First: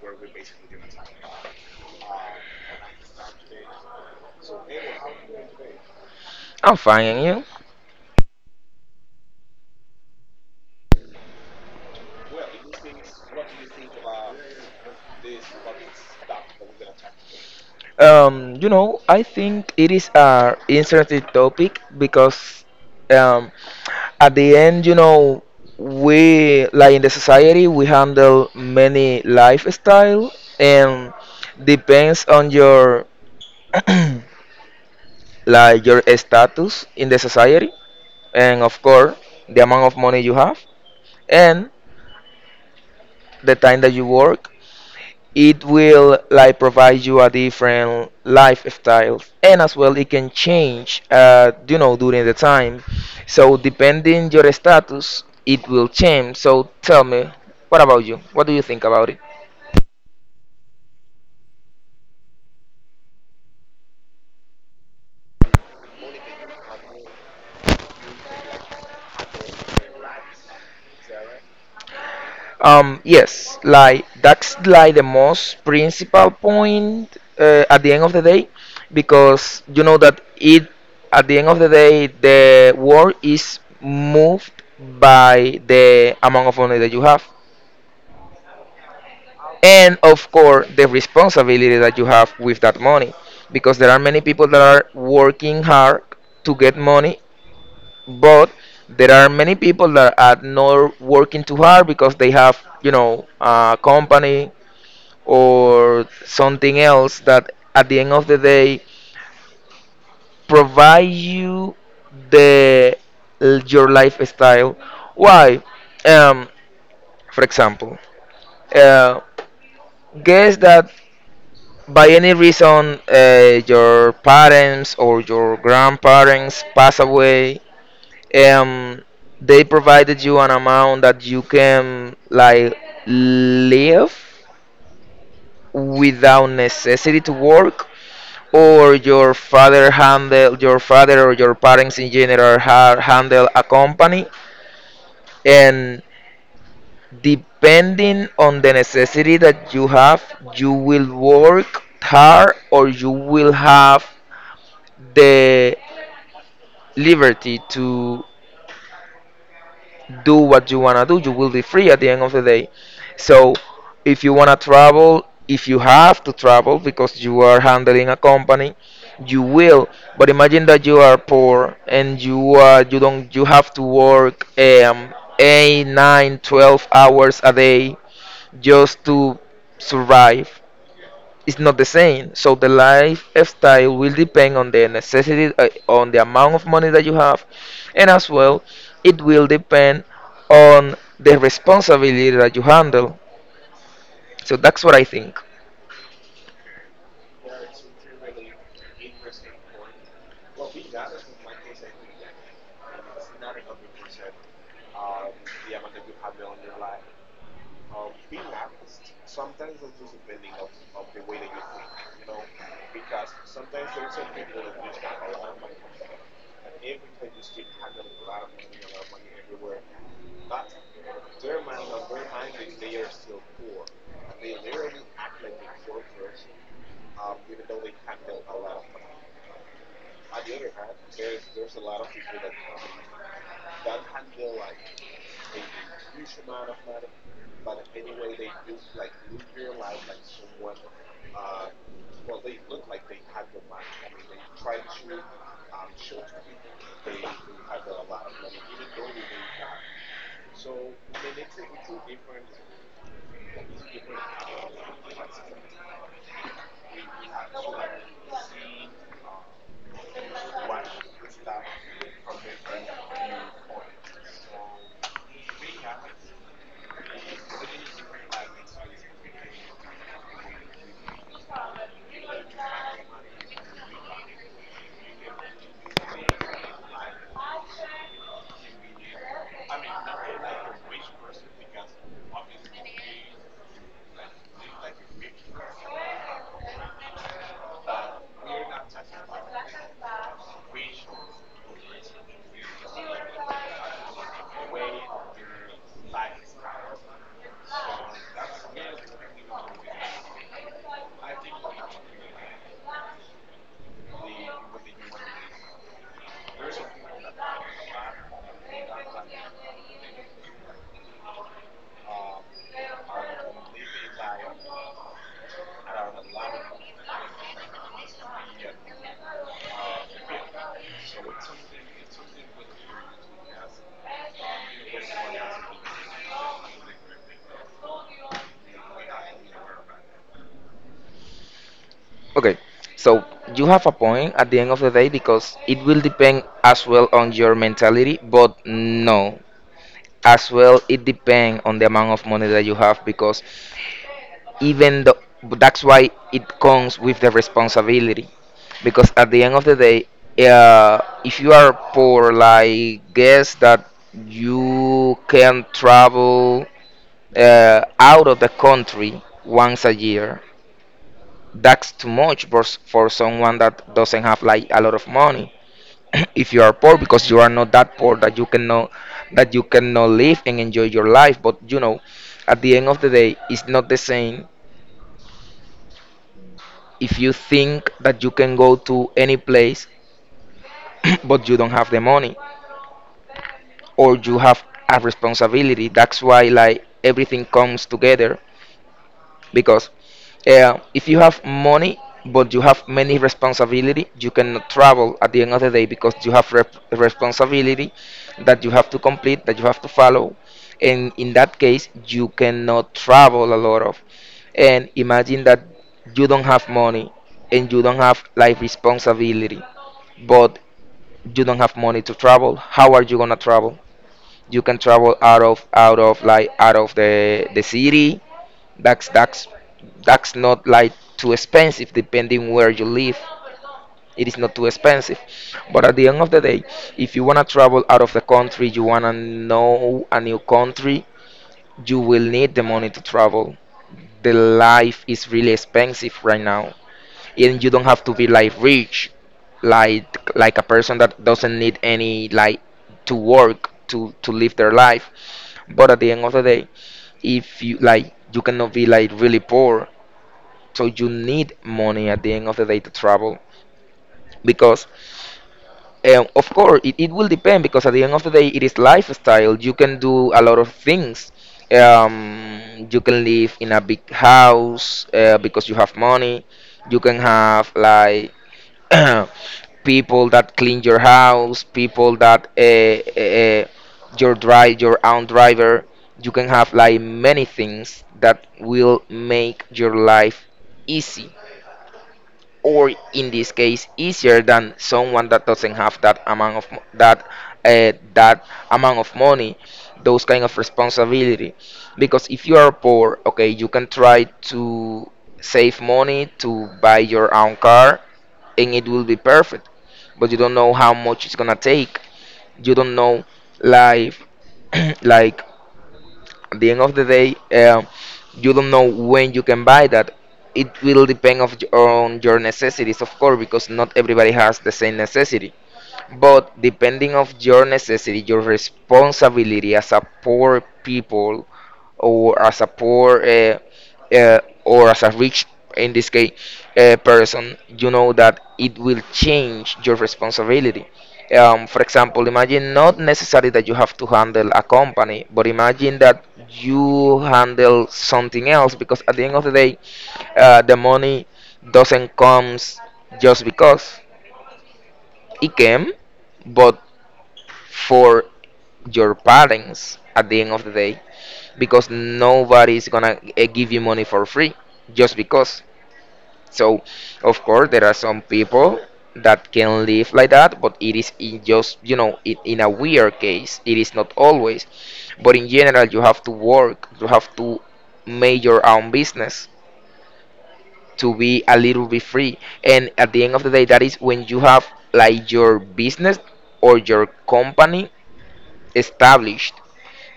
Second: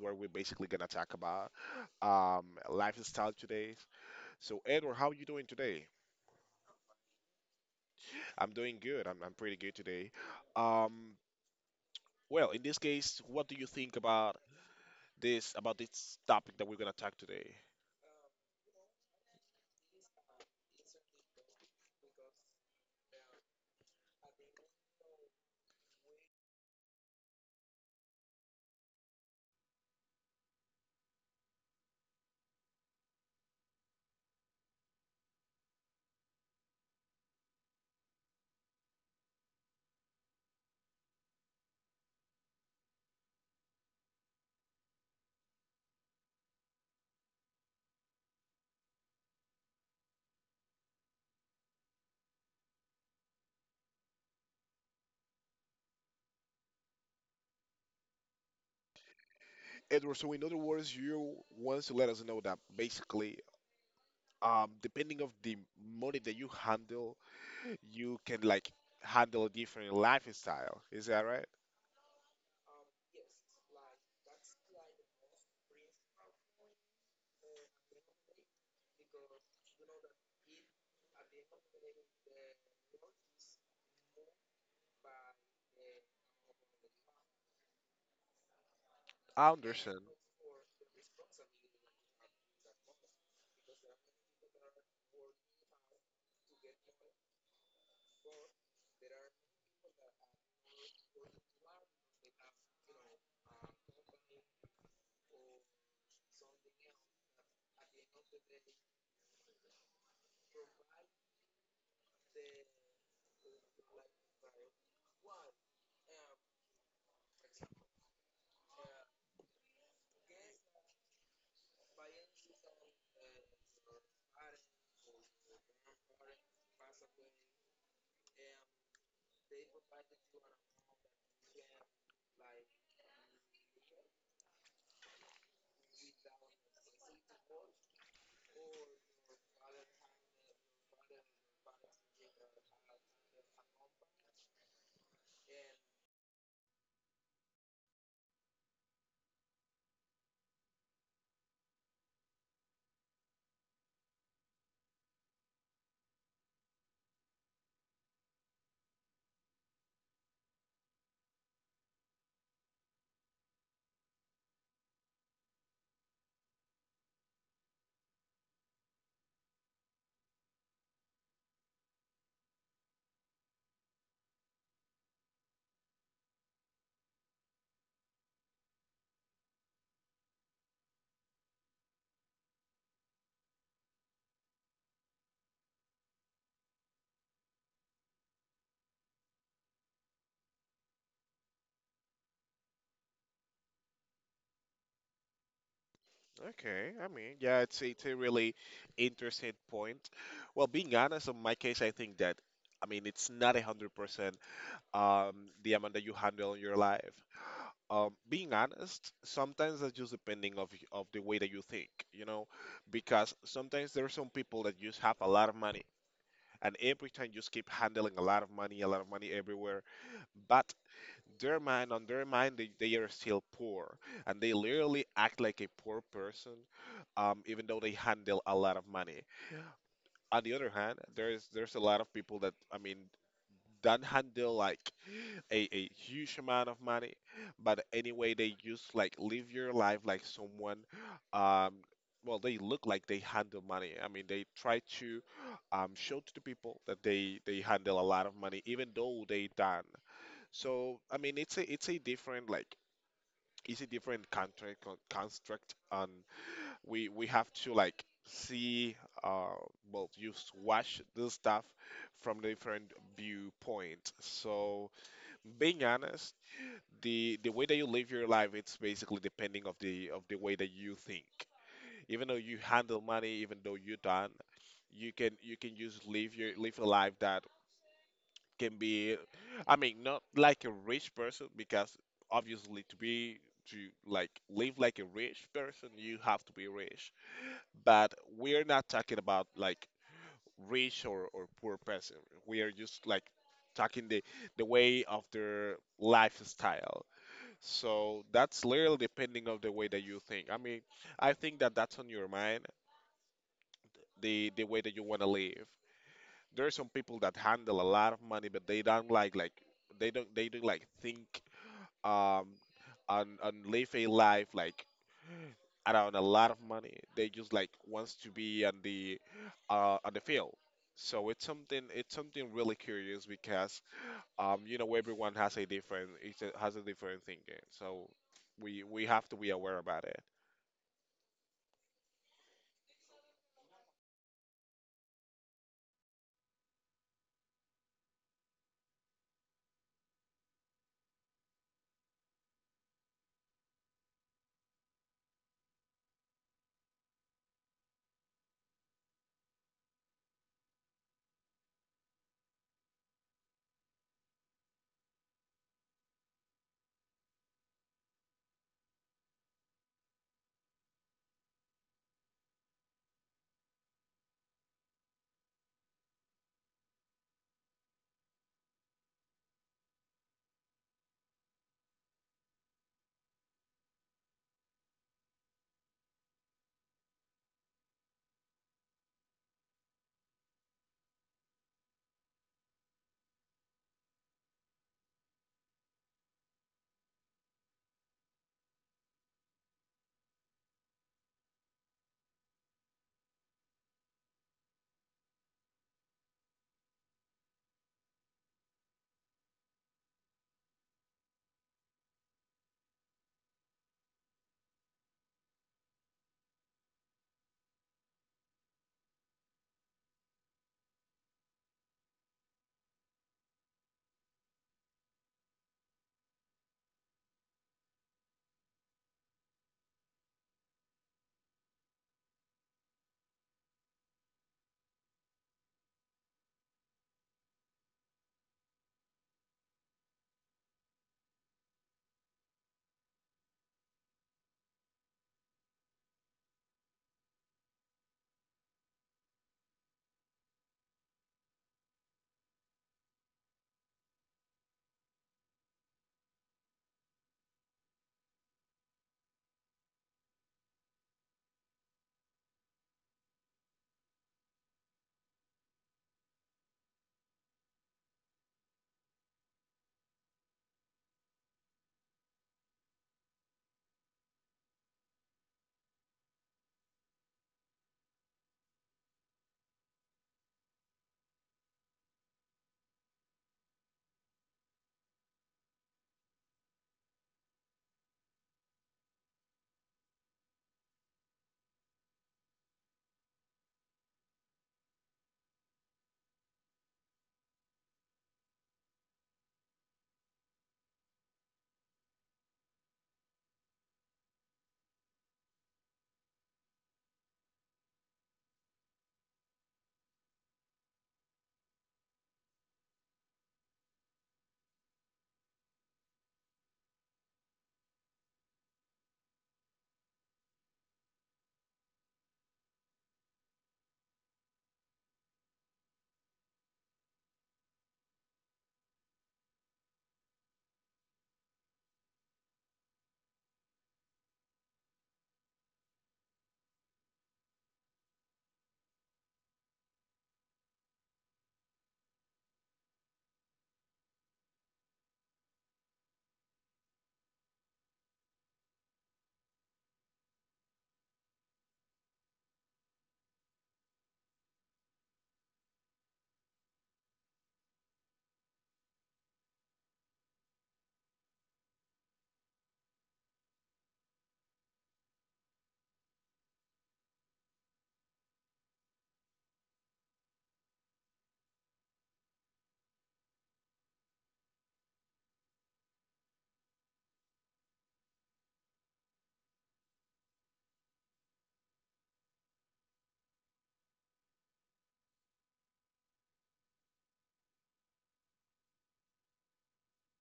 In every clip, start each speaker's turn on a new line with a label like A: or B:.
A: Edward. We're basically gonna talk about lifestyle today. So, Edward, how are you doing today?
B: I'm fine, and you?
A: I'm doing good. I'm pretty good today. Um, well, in this case, what do you think about this topic that we're gonna talk today,
B: I think it is a interesting topic because um, at the end, we like in the society we handle many lifestyle and depends on your like your status in the society and of course the amount of money you have and the time that you work. It will like provide you a different lifestyle, and as well it can change, during the time. So depending your status it will change. So tell me, what about you? What do you think about it?
A: Edward? So, in other words, you want to let us know that basically, depending of the money that you handle, you can like handle a different lifestyle. Is that right?
B: Yes, like that's like the most principal point, at the end of the day, because you know that it, at the end of the day, the world is moved by the amount of money that you have and
A: Anderson.
B: of course the responsibility that you have with that money. Because there are many people that are working hard to get money, but there are many people that are not working too hard because they have, a company or something else that at the end of the day provide you the your lifestyle. Why? um for example, uh, guess that by any reason, your parents or your grandparents pass away. um they provided you an amount that you can like live without necessity to work. Or your father handle, your father or your parents in general handle a company, and depending on the necessity that you have, you will work hard or you will have the liberty to do what you want to do. You will be free at the end of the day. So, if you want to travel, if you have to travel because you are handling a company, you will. But imagine that you are poor and you you don't you have to work 8, 9, 12 hours a day just to survive. Is not the same. So the lifestyle will depend on the necessity, on the amount of money that you have, and as well, it will depend on the responsibility that you handle. So that's what I think.
A: Okay, I mean, yeah, it's a really interesting point. Well, being honest, in my case, I think that I mean it's not 100% the amount that you handle in your life. Being honest, sometimes that's just depending of of the way that you think, you know, because sometimes there are some people that just have a lot of money, and every time you just keep handling a lot of money, a lot of money everywhere, but their mind they are still poor, and they literally act like a poor person, even though they handle a lot of money. On the other hand, there's a lot of people that, I mean, don't handle like a huge amount of money, but anyway they just like live your life like someone, um, well, they look like they handle money. I mean, they try to, show to the people that they handle a lot of money even though they don't. So I mean, it's a different like, it's a different construct, and we have to like see, uh well, you watch this stuff from different viewpoint. So being honest, the way that you live your life, it's basically depending of the way that you think, even though you handle money, even though you don't, you can just live your live a life that can be, I mean, not like a rich person, because obviously to be to like live like a rich person, you have to be rich. But we're not talking about like rich or poor person. We are just like talking the way of their lifestyle. So that's literally depending of the way that you think. I mean, I think that that's on your mind, the way that you want to live. There are some people that handle a lot of money, but they don't like they don't like think, um and live a life like around a lot of money. They just like wants to be on the, on the field. So it's something, it's something really curious, because you know, everyone has a different, has a different thinking. So we have to be aware about it.
B: Okay, so you have a point at the end of the day because it will depend as well on your mentality, but no, as well it depends on the amount of money that you have. Because even though, that's why it comes with the responsibility, because at the end of the day, uh, if you are poor, like guess that you can travel out of the country once a year, that's too much for, for someone that doesn't have like a lot of money. If you are poor, because you are not that poor that you cannot, that you cannot live and enjoy your life, but you know at the end of the day it's not the same. If you think that you can go to any place but you don't have the money, or you have a responsibility, that's why like everything comes together. Because if you have money but you have many responsibility, you cannot travel at the end of the day, because you have responsibility that you have to complete, that you have to follow, and in that case you cannot travel a lot of. And imagine that you don't have money and you don't have life responsibility, but you don't have money to travel, how are you gonna travel? You can travel out of, the city. That's that's not like too expensive depending where you live. It is not too expensive. But at the end of the day, if you wanna travel out of the country, you wanna know a new country, you will need the money to travel. The life is really expensive right now. And you don't have to be like rich, like a person that doesn't need any like to work, to live their life. But at the end of the day, if you like, you cannot be like really poor, so you need money at the end of the day to travel. Because, of course, it will depend, because at the end of the day, it is lifestyle. You can do a lot of things. You can live in a big house, because you have money. You can have like people that clean your house, people that your drive your own driver. You can have like many things that will make your life easy, or in this case easier than someone that doesn't have that amount of that, that amount of money, those kind of responsibility. Because if you are poor, okay, you can try to save money to buy your own car, and it will be perfect. But you don't know how much it's gonna take, you don't know life. Like at the end of the day, um, you don't know when you can buy that. It will depend of, on your necessities, of course, because not everybody has the same necessity. But depending of your necessity, your responsibility as a poor people, or as a poor, or as a rich, in this case, person, you know that it will change your responsibility. For example, imagine not necessarily that you have to handle a company, but imagine that you handle something else, because at the end of the day, the money doesn't comes just because it came, but for your parents at the end of the day, because nobody is gonna give you money for free just because. So, of course, there are some people that can live like that, but it is in just, it, in a weird case. It is not always. But in general, you have to work, you have to make your own business to be a little bit free. And at the end of the day, that is when you have like your business or your company established.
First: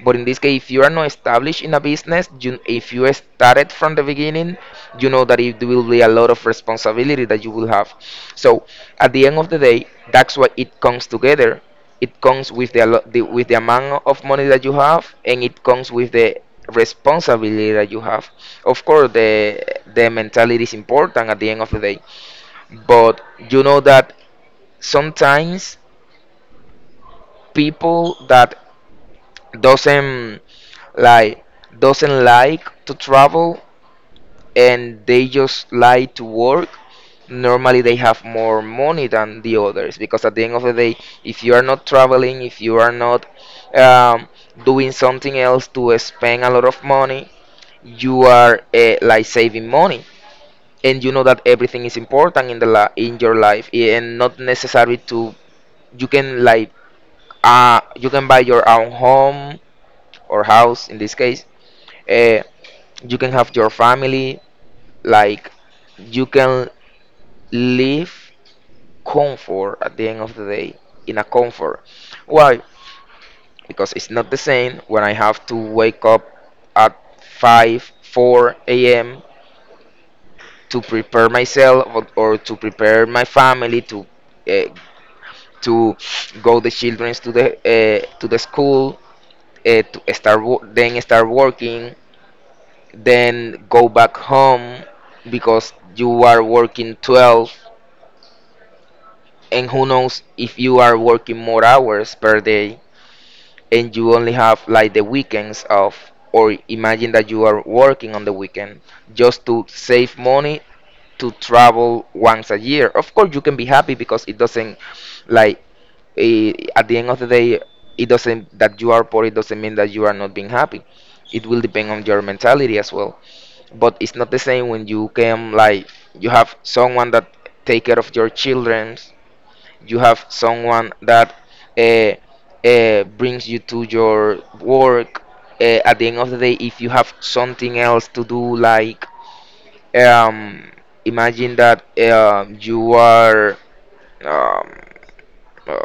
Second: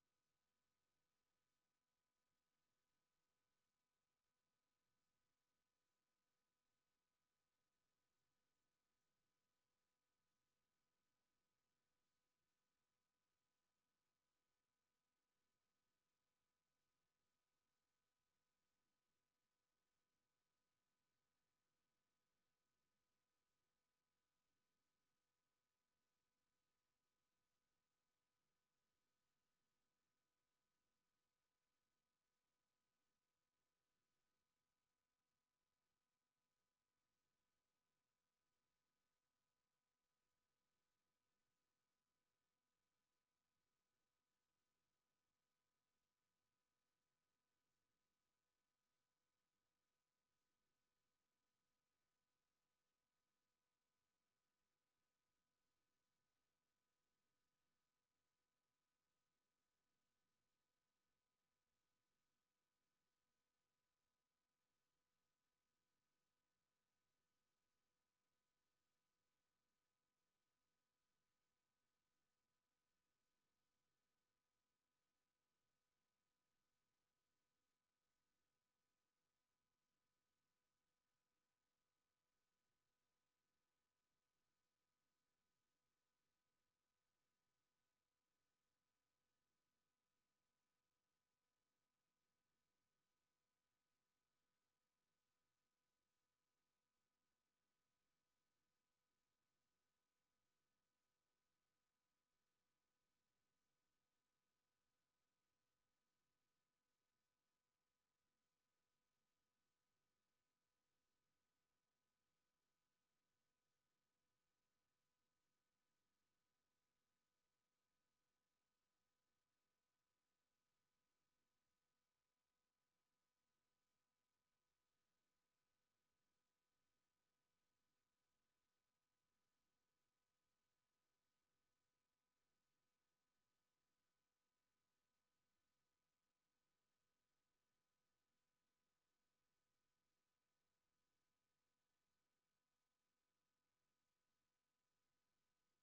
B: But in this case, if you are not established in a business, you, if you started from the beginning, you know that it will be a lot of responsibility that you will have. So at the end of the day, that's why it comes together. It comes with the, the with the amount of money that you have, and it comes with the responsibility that you have. Of course, the mentality is important at the end of the day, but you know that sometimes people that doesn't like, doesn't like to travel and they just like to work, normally they have more money than the others, because at the end of the day, if you are not traveling, if you are not, um, doing something else to spend a lot of money, you are, like saving money. And you know that everything is important in the in your life, and not necessary to, you can like, you can buy your own home or house in this case, eh, you can have your family, like you can live comfort at the end of the day, in a comfort. Why? Because it's not the same when I have to wake up at 5, 4 a.m. to prepare myself, or to prepare my family to, uh, to go the children to the, to the school, to start then start working, then go back home because you are working 12 and who knows if you are working more hours per day, and you only have like the weekends off, or imagine that you are working on the weekend just to save money to travel once a year. Of course you can be happy because it doesn't like, at the end of the day, it doesn't that you are poor, it doesn't mean that you are not being happy. It will depend on your mentality as well. But it's not the same when you can like, you have someone that take care of your children, you have someone that uh, brings you to your work, at the end of the day, if you have something else to do like, um, imagine that you are, um, uh,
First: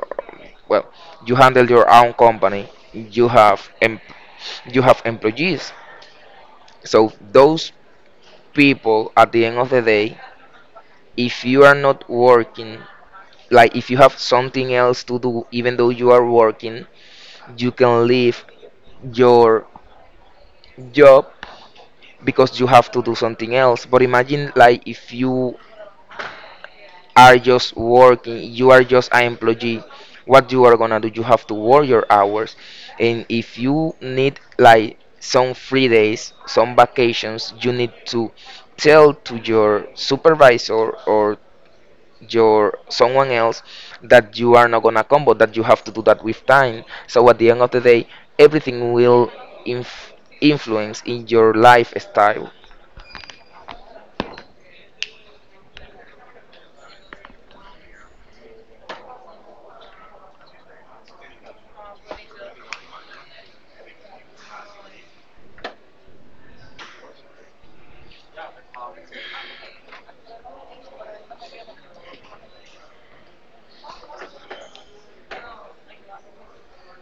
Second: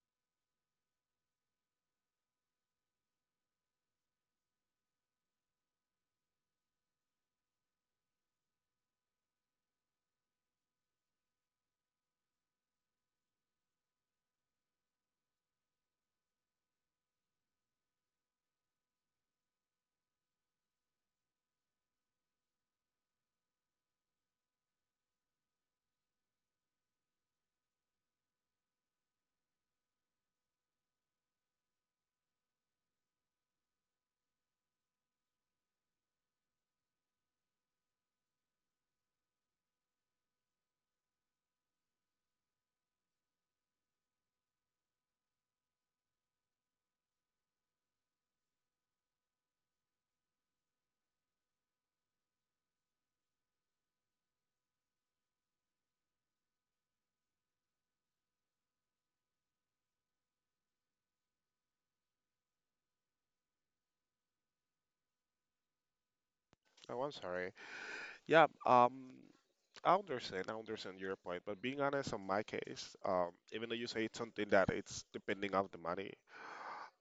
B: well you handle your own company, you have you have employees. So those people at the end of the day, if you are not working, like if you have something else to do even though you are working, you can leave your job because you have to do something else. But imagine like if you are just working, you are just an employee, what you are gonna do? You have to work your hours. And if you need like some free days, some vacations, you need to tell to your supervisor or your someone else that you are not gonna combo that you have to do that with time, so at the end of the day everything will inf- influence in your lifestyle.
A: Oh, I'm sorry. Yeah. I understand your point, but being honest, on my case, even though you say it's something that it's depending on the money,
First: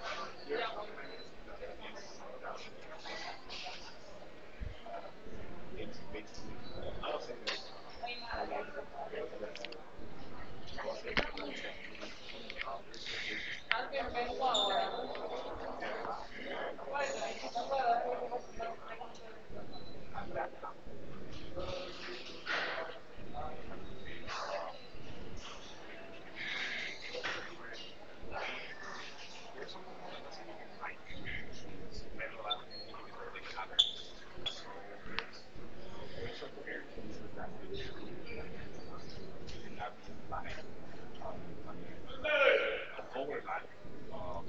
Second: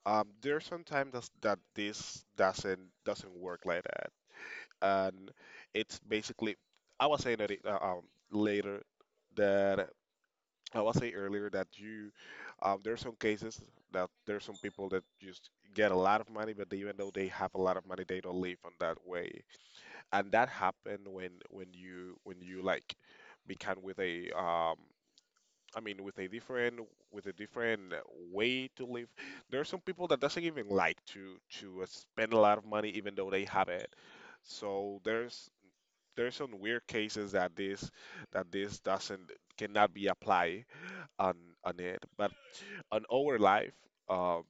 A: there's sometimes that's, that this doesn't work like that, and it's basically I was saying that it, later that I was saying earlier that you there's some cases that there's some people that just get a lot of money, but they, even though they have a lot of money, they don't live on that way. And that happened when when you like become with a, I mean, with a different way to live. There are some people that doesn't even like to spend a lot of money even though they have it. So there's some weird cases that this doesn't cannot be applied on on it. But on our life, uh,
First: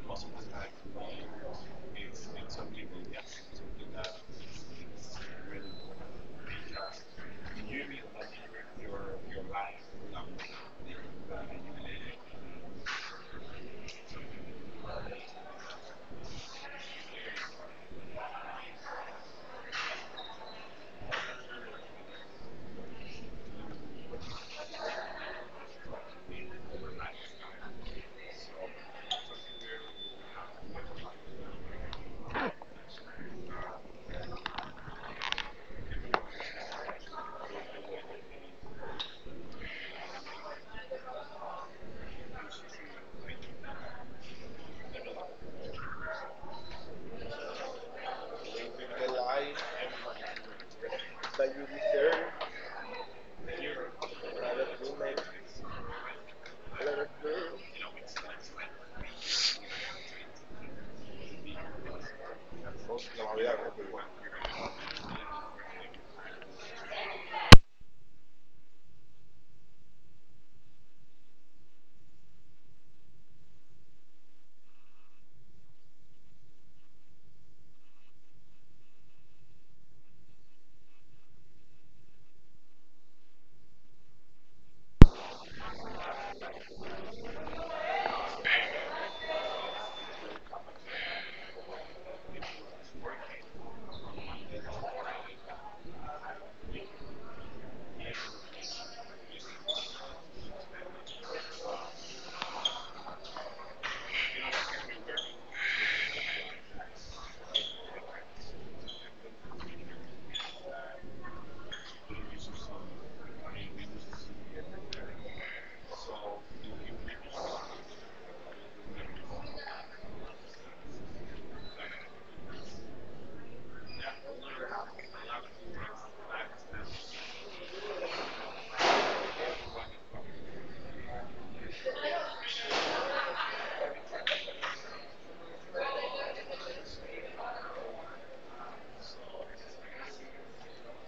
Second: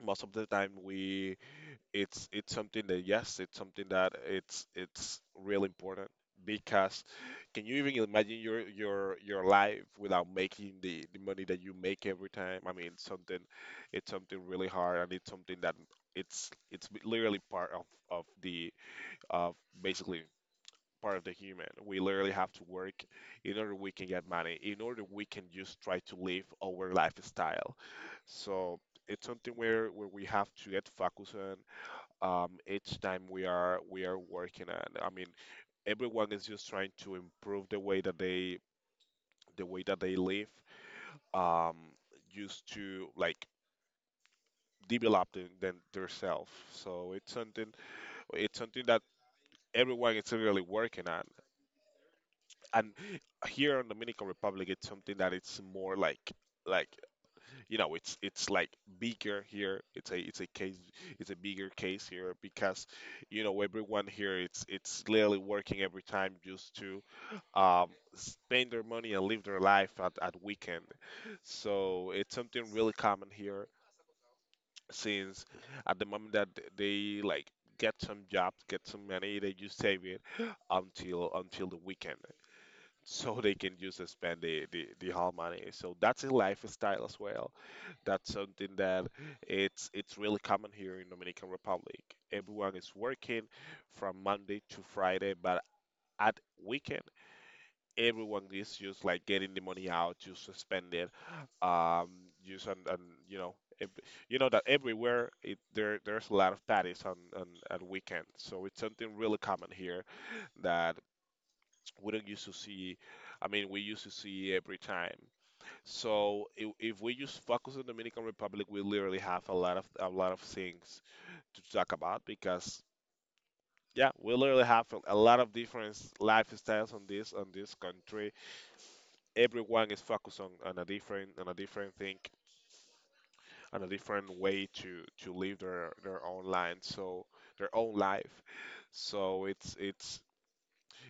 A: most of the time we it's something that, yes, it's something that it's really important, because can you even imagine your your life without making the money that you make every time. I mean something, it's something really hard, and it's something that it's literally part of the of basically part of the human. We literally have to work in order we can get money, in order we can just try to live our lifestyle. So it's something where we have to get focused on, each time we are working at. I mean, everyone is just trying to improve the way that they the way that they live, um, used to like develop them themselves. So it's something, it's something that everyone is really working on. And here in Dominican Republic, it's something that it's more like like you know, it's like bigger here. It's a it's a case, it's a bigger case here, because you know, everyone here, it's literally working every time just to, um spend their money and live their life at weekend. So it's something really common here since at the moment that they like get some jobs, get some money, they just save it until the weekend, so they can just spend the whole money. So that's a lifestyle as well. That's something that it's really common here in Dominican Republic. Everyone is working from Monday to Friday, but at weekend, everyone is just like getting the money out, just to spend it. Um, just and you know, ev you know that everywhere it, there there's a lot of parties on at weekends. So it's something really common here that we don't used to see. I mean, we used to see every time. So if we just focus on Dominican Republic, we literally have a lot of things to talk about, because yeah, we literally have a lot of different lifestyles on this country. Everyone is focused on a different thing, on a different way to live their own line. So their own life. So it's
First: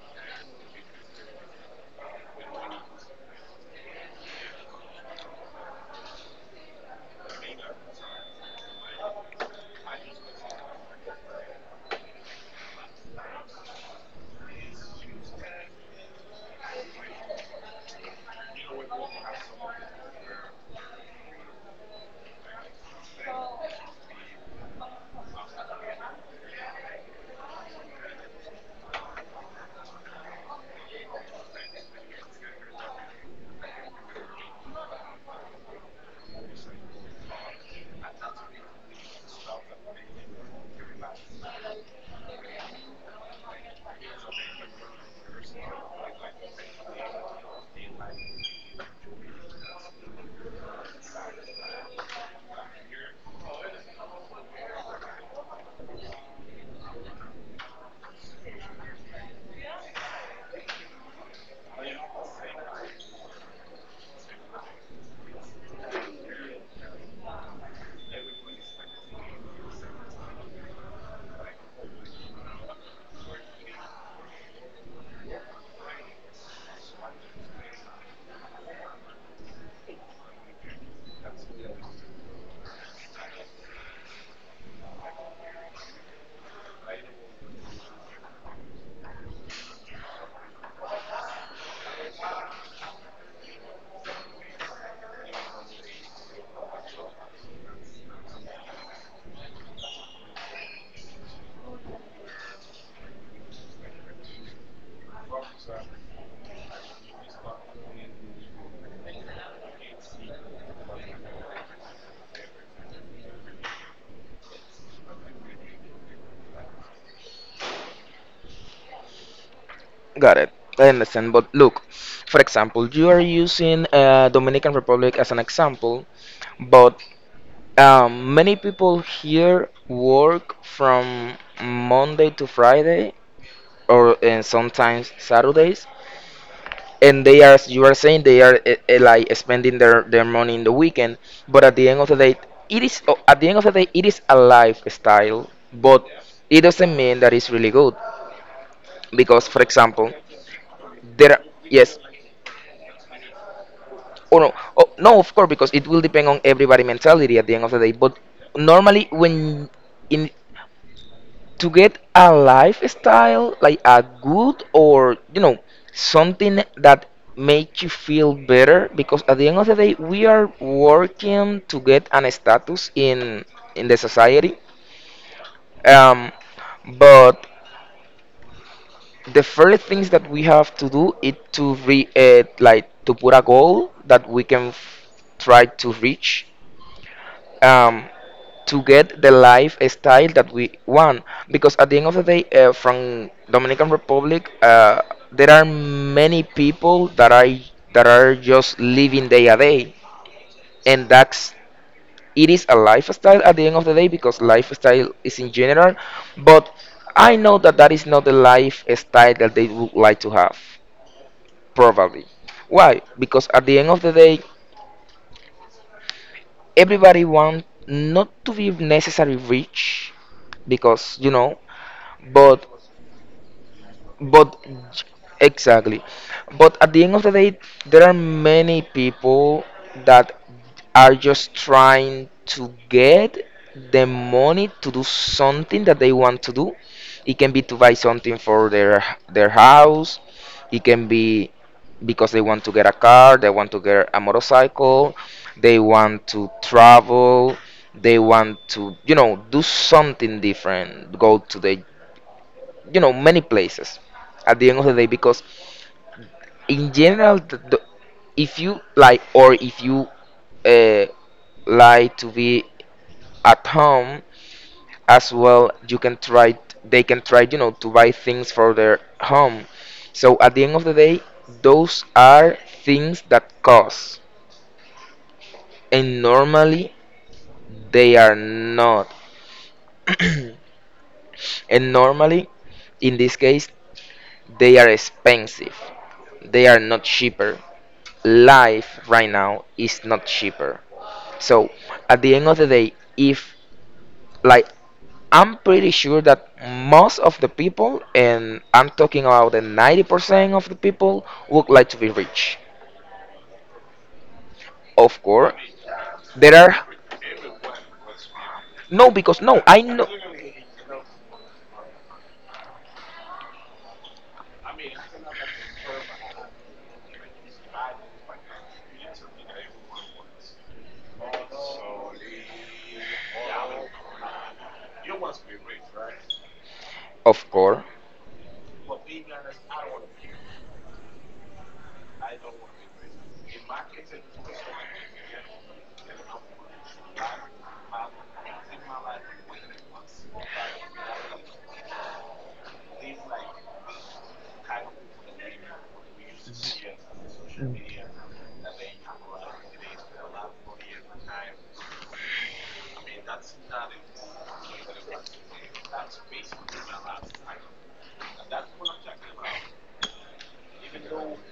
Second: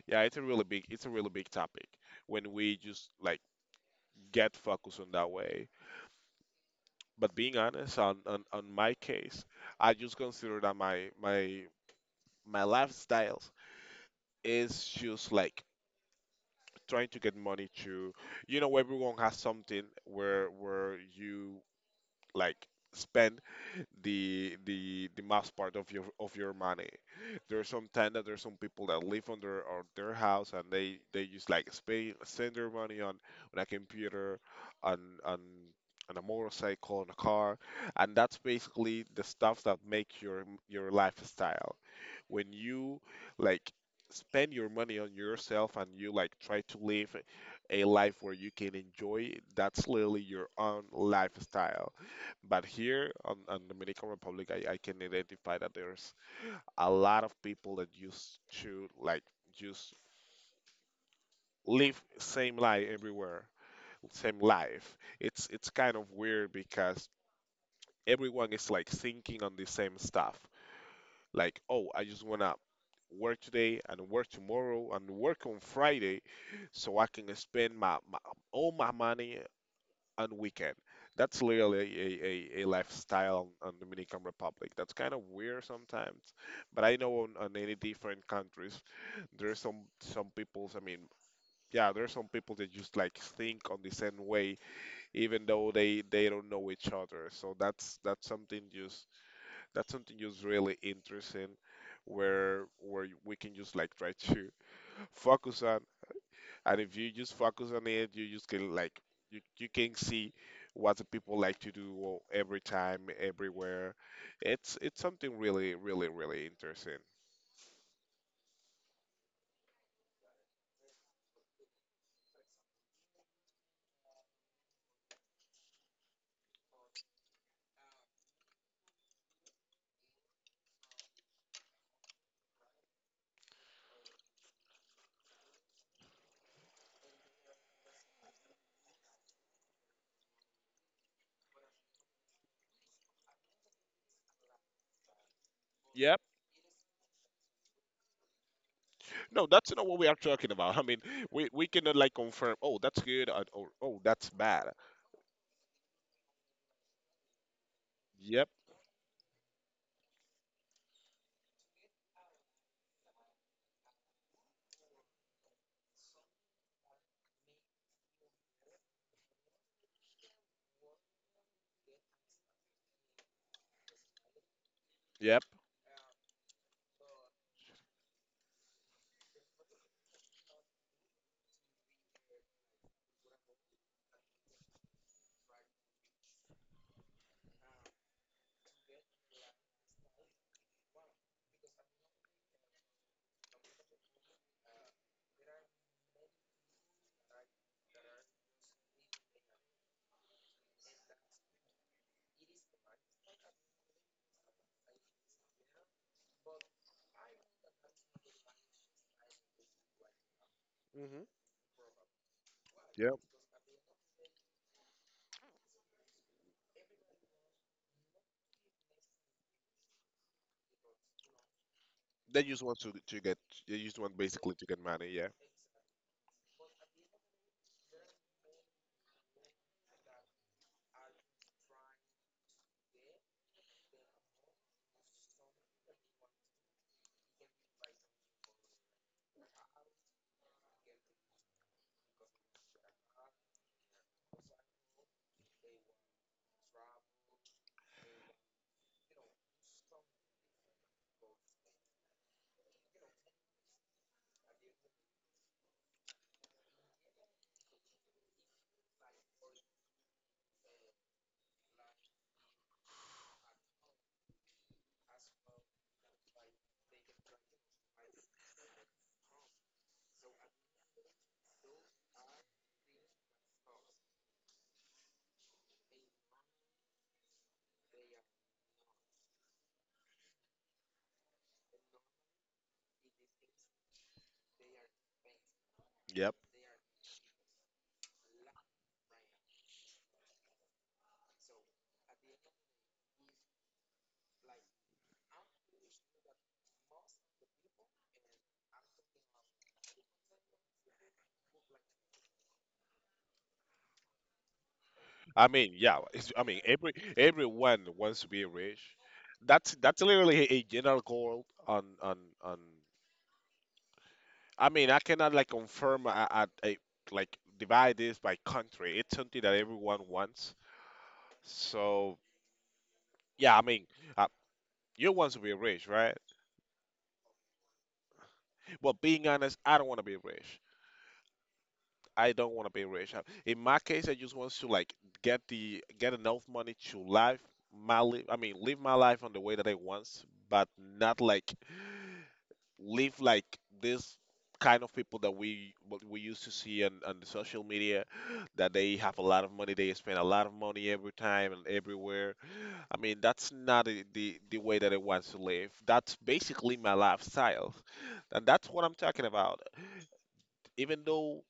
A: yeah, it's a really big, it's a really big topic when we just like get focused on that way. But being honest, on my case, I just consider that my my lifestyle is just like trying to get money to, you know, everyone has something where you like spend the the most part of your money. There's some time that there's some people that live on their house, and they just like spend their money on a computer, on on on a motorcycle, on a car, and that's basically the stuff that make your lifestyle. When you like spend your money on yourself and you like try to live a life where you can enjoy, that's literally your own lifestyle. But here on Dominican Republic, I can identify that there's a lot of people that used to like just live same life everywhere, same life. It's kind of weird because everyone is like thinking on the same stuff. Like, oh, I just wanna work today, and work tomorrow, and work on Friday, so I can spend my, my all my money on weekend. That's literally a lifestyle on Dominican Republic. That's kind of weird sometimes, but I know on any different countries, there's some people's. I mean, yeah, there's some people that just like think on the same way, even though they don't know each other. So that's something just, that's something just really interesting, where we can just like try to focus on. And if you just focus on it, you just can like, you can see what the people like to do, every time, everywhere. It's something really, really, really interesting.
B: Got it. I understand, but look, for example, you are using Dominican Republic as an example, but many people here work from Monday to Friday or sometimes Saturdays, and they are you are saying they are like spending their money in the weekend. But at the end of the day, at the end of the day it is a lifestyle, but
A: Yep.
B: it doesn't mean that it's really good, because
A: No,
B: for
A: that's not what we
B: example
A: are talking about. I mean,
B: there are,
A: we
B: yes,
A: cannot like confirm, oh, that's good, or oh, that's
B: or no,
A: bad.
B: no, of course, because it will depend on everybody mentality at the end of the day. But
A: Yep.
B: normally, when in to get a lifestyle like a good, or something that makes you feel better, because at the end of the day we are working to get an status in the society.
A: Yep.
B: um but the first things that we have to do is to re like to put a goal that we can try to reach. um to get the lifestyle that we want, because at the end of the day from Dominican Republic there are many people that are just living day a day. And that's it is a lifestyle at the end of the day, because lifestyle is in general. But I know that that is not the lifestyle that they would like to have,
A: Hmm.
B: probably. Why?
A: Yep.
B: Because at the end of the day, everybody wants not to be necessarily rich, because
A: They just
B: but.
A: want to get, they just want
B: But
A: basically to get money, yeah.
B: exactly. But at the end of the day, there are many people that are just trying to get the money to do something that they want to do. It can be to buy something for their house. It can be because they want to get a car, they want to get a motorcycle, they want to travel, they want to, do something different, go to the many places at the end of the day. Because in general, if you like, or if you uh, like to be at home as well, you can try they can try, to buy things for their home. So at the end of the day, those are things that cost, and normally they are not and normally in this case they are expensive.
A: Yep.
B: They are not cheaper. Life right now is not cheaper. So at the end of the day, if like I'm pretty sure that most of the people, and I'm talking about the 90% of the people, would like to be rich. Of
A: I
B: course,
A: mean, yeah. It's, I
B: there
A: mean,
B: are,
A: everyone wants to be rich.
B: no, because no,
A: That's
B: I
A: that's
B: know.
A: literally a general goal on on. I mean, I cannot like confirm, I like divide this by country. It's something that everyone wants. So yeah, I mean, uh, you want to be rich, right?
B: Of course,
A: But being honest, I don't want to be rich. I don't want to be rich. In my case, I just want to like get the get enough money to live my life. I mean, live my life on the way that I want, but not like live like this kind of people that we used to see on the social media, that they have a lot of money. They spend a lot of money every time and everywhere. I mean that's not the way that I want to live. That's basically my lifestyle and that's what I'm talking about. Even though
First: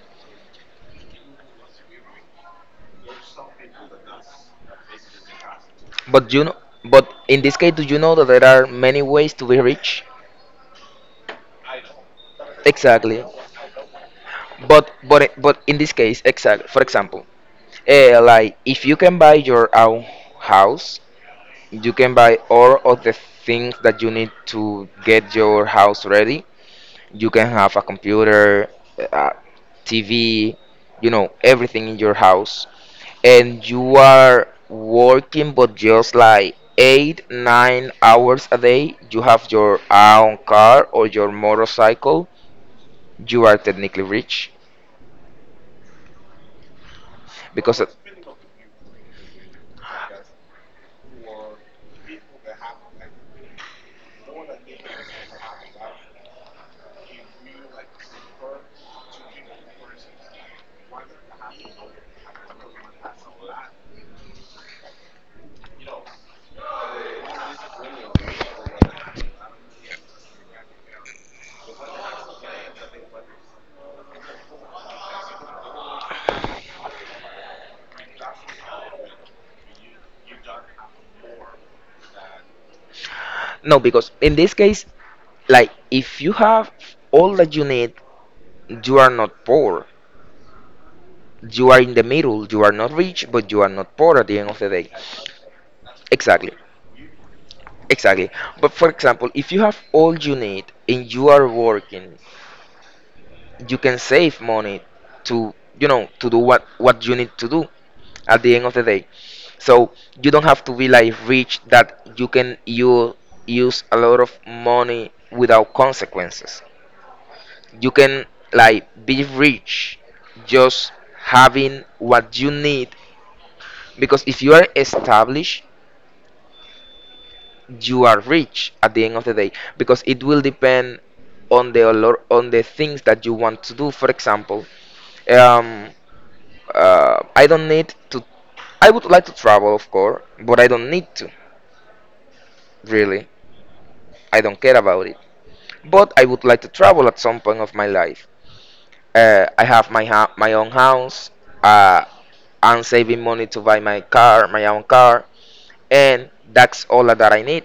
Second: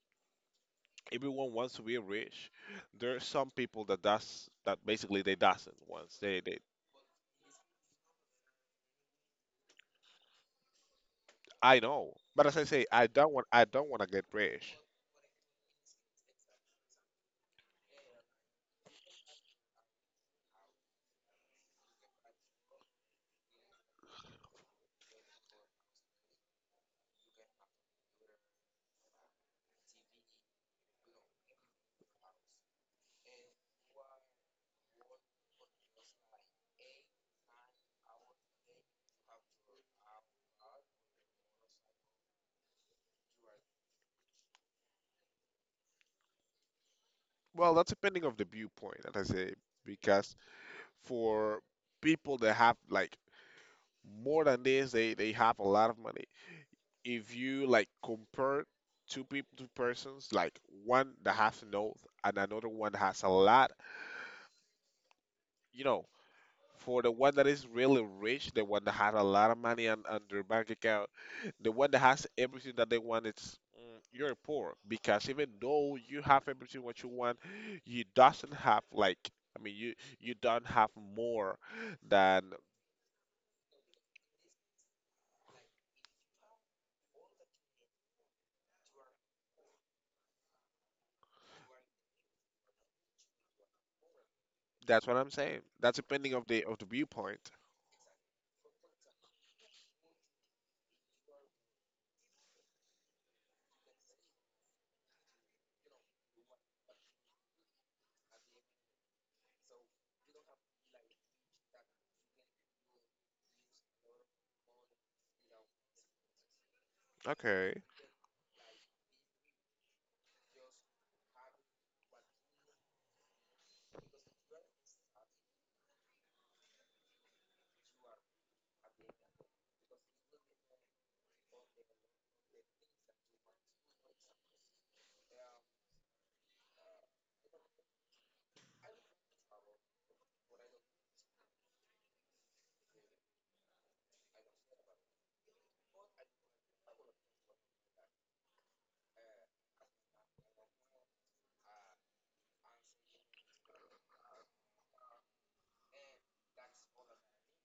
A: everyone wants to be rich, there are some people that does, that basically they doesn't want,
B: but
A: they, they
B: but in this case, do you know that there are many ways to be rich?
A: I know, but as I say, I
B: Exactly.
A: don't want, I don't want to get rich.
B: But in this case, exactly. For example, like if you can buy your own house. You can buy all of the things that you need to get your house ready. You can have a computer, a TV, everything in your house. And you are working, but just like 8, 9 hours a day. You have your own car or your motorcycle. You are technically rich,
A: Well,
B: because
A: that's depending of the viewpoint. As I say, because for people that have like more than this, they have a lot of money. If you like compare two people, two persons, like one that has no and another one has a lot, you know, for the one that is really rich, the one that has a lot of money on their bank account, the one that has everything that they want, it's you're poor. Because even though you have everything what you want, you doesn't have like, I mean, you don't have more than...
B: no, because in this case, like if you have all that you need, you are not poor. You are in the middle. You are not rich, but you are not poor at the end of the day.
A: That's what I'm saying. That's depending of
B: Exactly.
A: the viewpoint.
B: Exactly. But for example, if you have all you need and you are working, you can save money to, to do what you need to do at the end of the day. So you don't have to be like rich that you use a lot of money without consequences.
A: Okay.
B: You can like be rich just having what you need, because if you are established you are rich at the end of the day, because it will depend on the things that you want to do, for example. um I don't need to I would like to travel, of course, but I don't need to, really. I don't care about it, but I would like to travel at some point of my life. I have my own house. uh, I'm saving money to buy my own car, and that's all that I need.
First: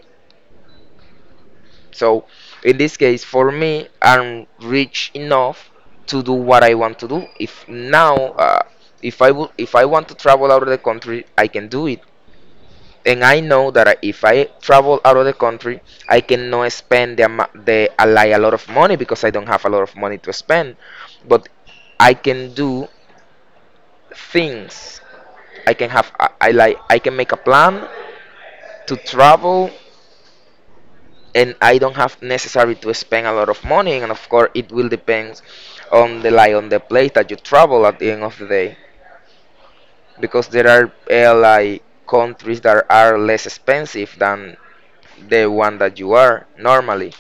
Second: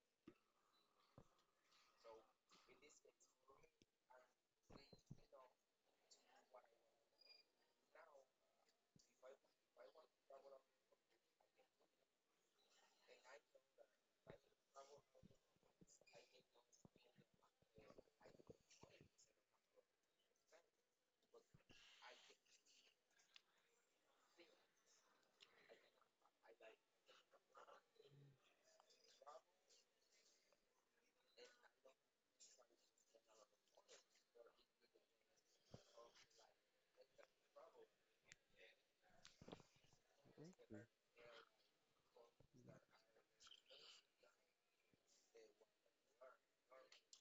B: So in this case, for me, I'm rich enough to do what I want to do. If now, if I would, If I want to travel out of the country, I can do it. And I know that if I travel out of the country, I cannot spend the, amo- the a like a lot of money, because I don't have a lot of money to spend. But I can do things. I can have I like I can make a plan to travel, and I don't have necessary to spend a lot of money. And of course it will depend on the, like, on the place that you travel at the end of the day, because there are like countries that are less expensive than the one that you are normally.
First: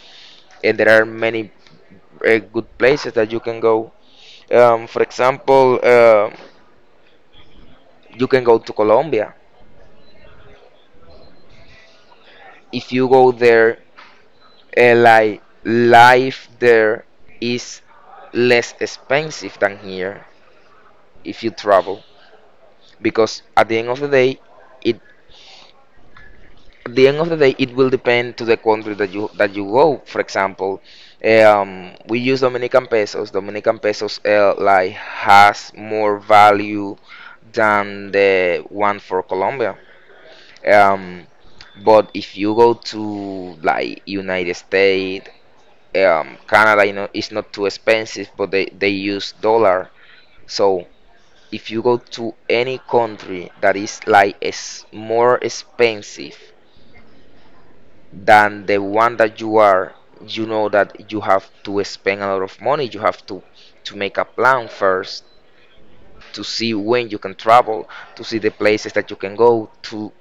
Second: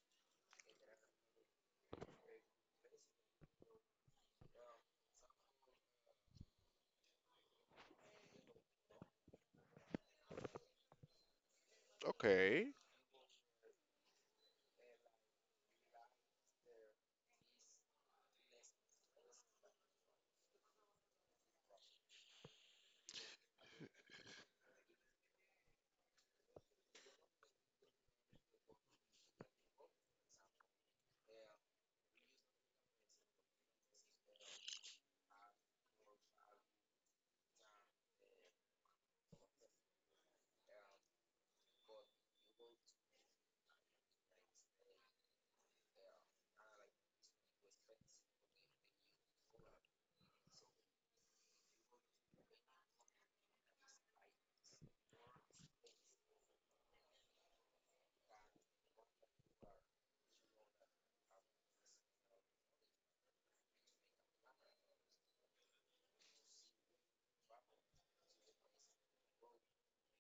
B: And there are many good places that you can go. For example, you can go to Colombia.
A: Okay.
B: If you go there, like life there is less expensive than here if you travel, because at the end of the day, it at the end of the day it will depend to the country that you go, for example. We use Dominican pesos, like, has more value than the one for Colombia. um, but if you go to like United States, Canada, it's not too expensive, but they use dollar. So if you go to any country that is, like, is more expensive than the one that you are, you know that you have to spend a lot of money. You have to make a plan first, to see when you can travel, to see the places that you can go, to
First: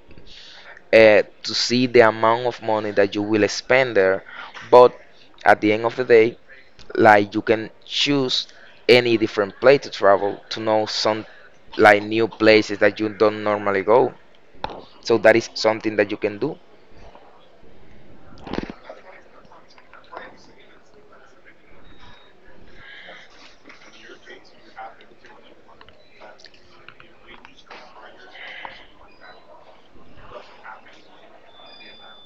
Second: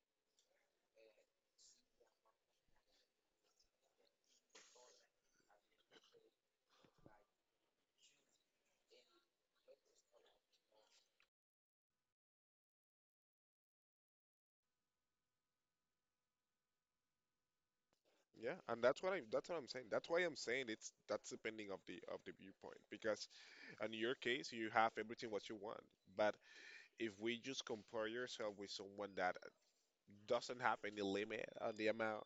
B: uh, to see the amount of money that you will spend there. But at the end of the day, like you can choose any different place to travel to know some, like, new places that you don't normally go. So that is something that you can do.
A: Yeah, and that's what I'm saying. That's why I'm saying it's, that's depending of the viewpoint, because in your case you have everything what you want. But if we just compare yourself with someone that doesn't have any limit on the amount,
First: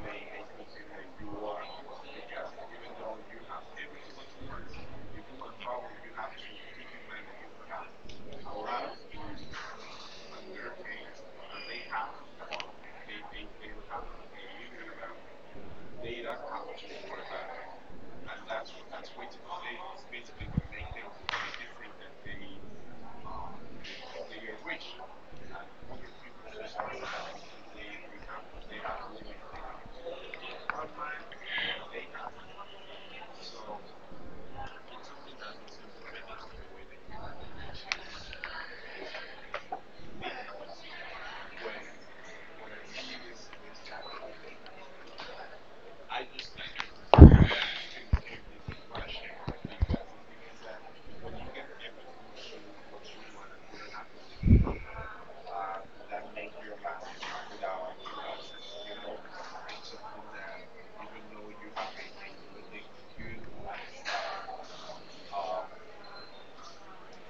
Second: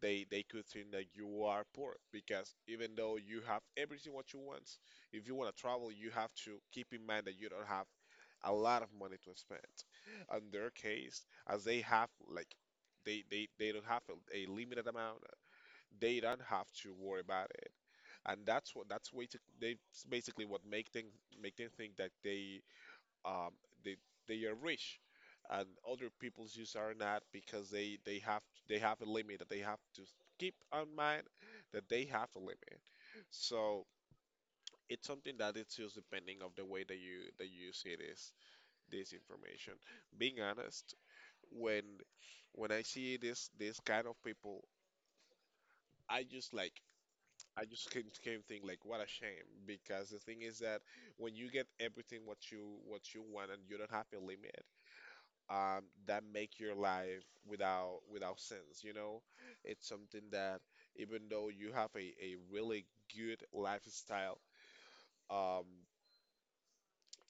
A: they could think that you are poor, because even though you have everything what you want, if you want to travel, you have to keep in mind that you don't have a lot of money to spend. On their case, as they have like they don't have a limited amount, they don't have to worry about it, and that's what, that's way to, they, it's basically what make them, make them think that they, um they they are rich. And other people's use are not, because they have, they have a limit that they have to keep on mind, that they have a limit. So it's something that it's just depending of the way that you see this information. Being honest, when I see this kind of people, I just like, I just can think like, what a shame, because the thing is that when you get everything what you want and you don't have a limit, that make your life without sense. You know, it's something that even though you have a really good lifestyle, um,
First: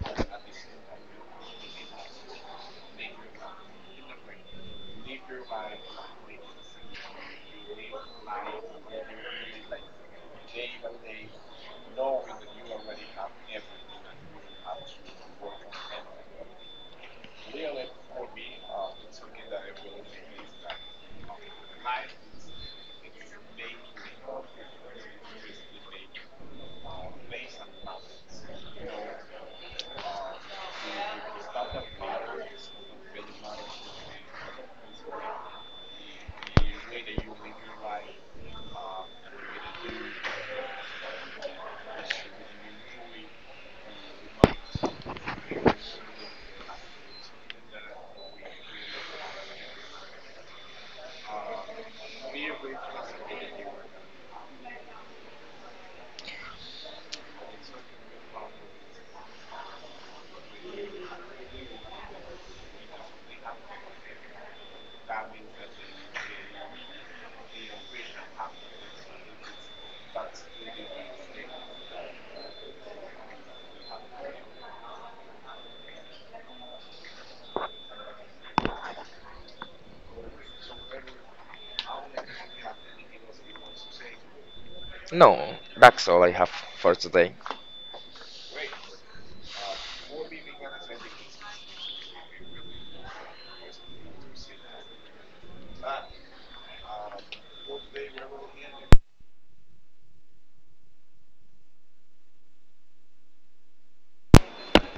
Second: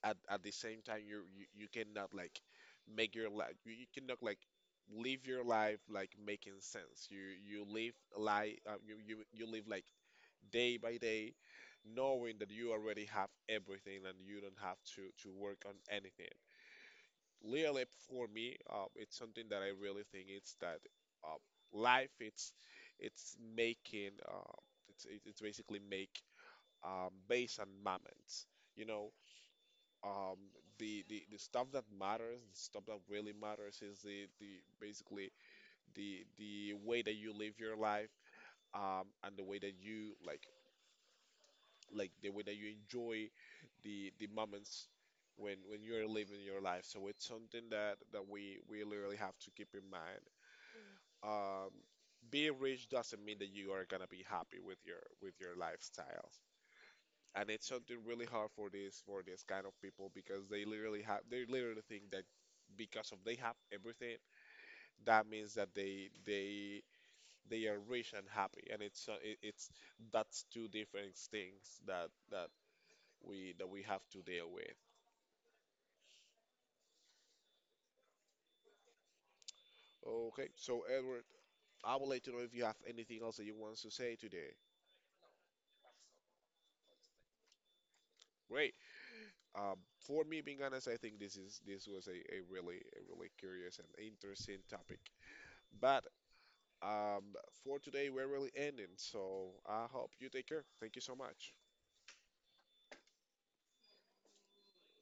A: at the same time you cannot like make your life, you cannot like live your life like making sense. You live life you live like day by day, knowing that you already have everything and you don't have to work on anything. Literally for me, it's something that I really think it's that, uh, life it's making, it's basically make, based on moments, you know. um, the stuff that matters, the stuff that really matters is the basically the way that you live your life, and the way that you like the way that you enjoy the moments when you're living your life. So it's something that we literally have to keep in mind. Um, being rich doesn't mean that you are gonna be happy with your lifestyle, and it's something really hard for this, for this kind of people, because they literally have, they literally think that because of they have everything, that means that they they are rich and happy. And it's it's, that's two different things that we that we have to deal with. Okay, so Edward, I would like to know if you have anything else that you want to say today.
B: No, that's all I have for today.
A: Great. um, for me, being honest, I think this was a really, a really curious and interesting topic, but Um, for today, we're really ending, so I hope you take care. Thank you so much.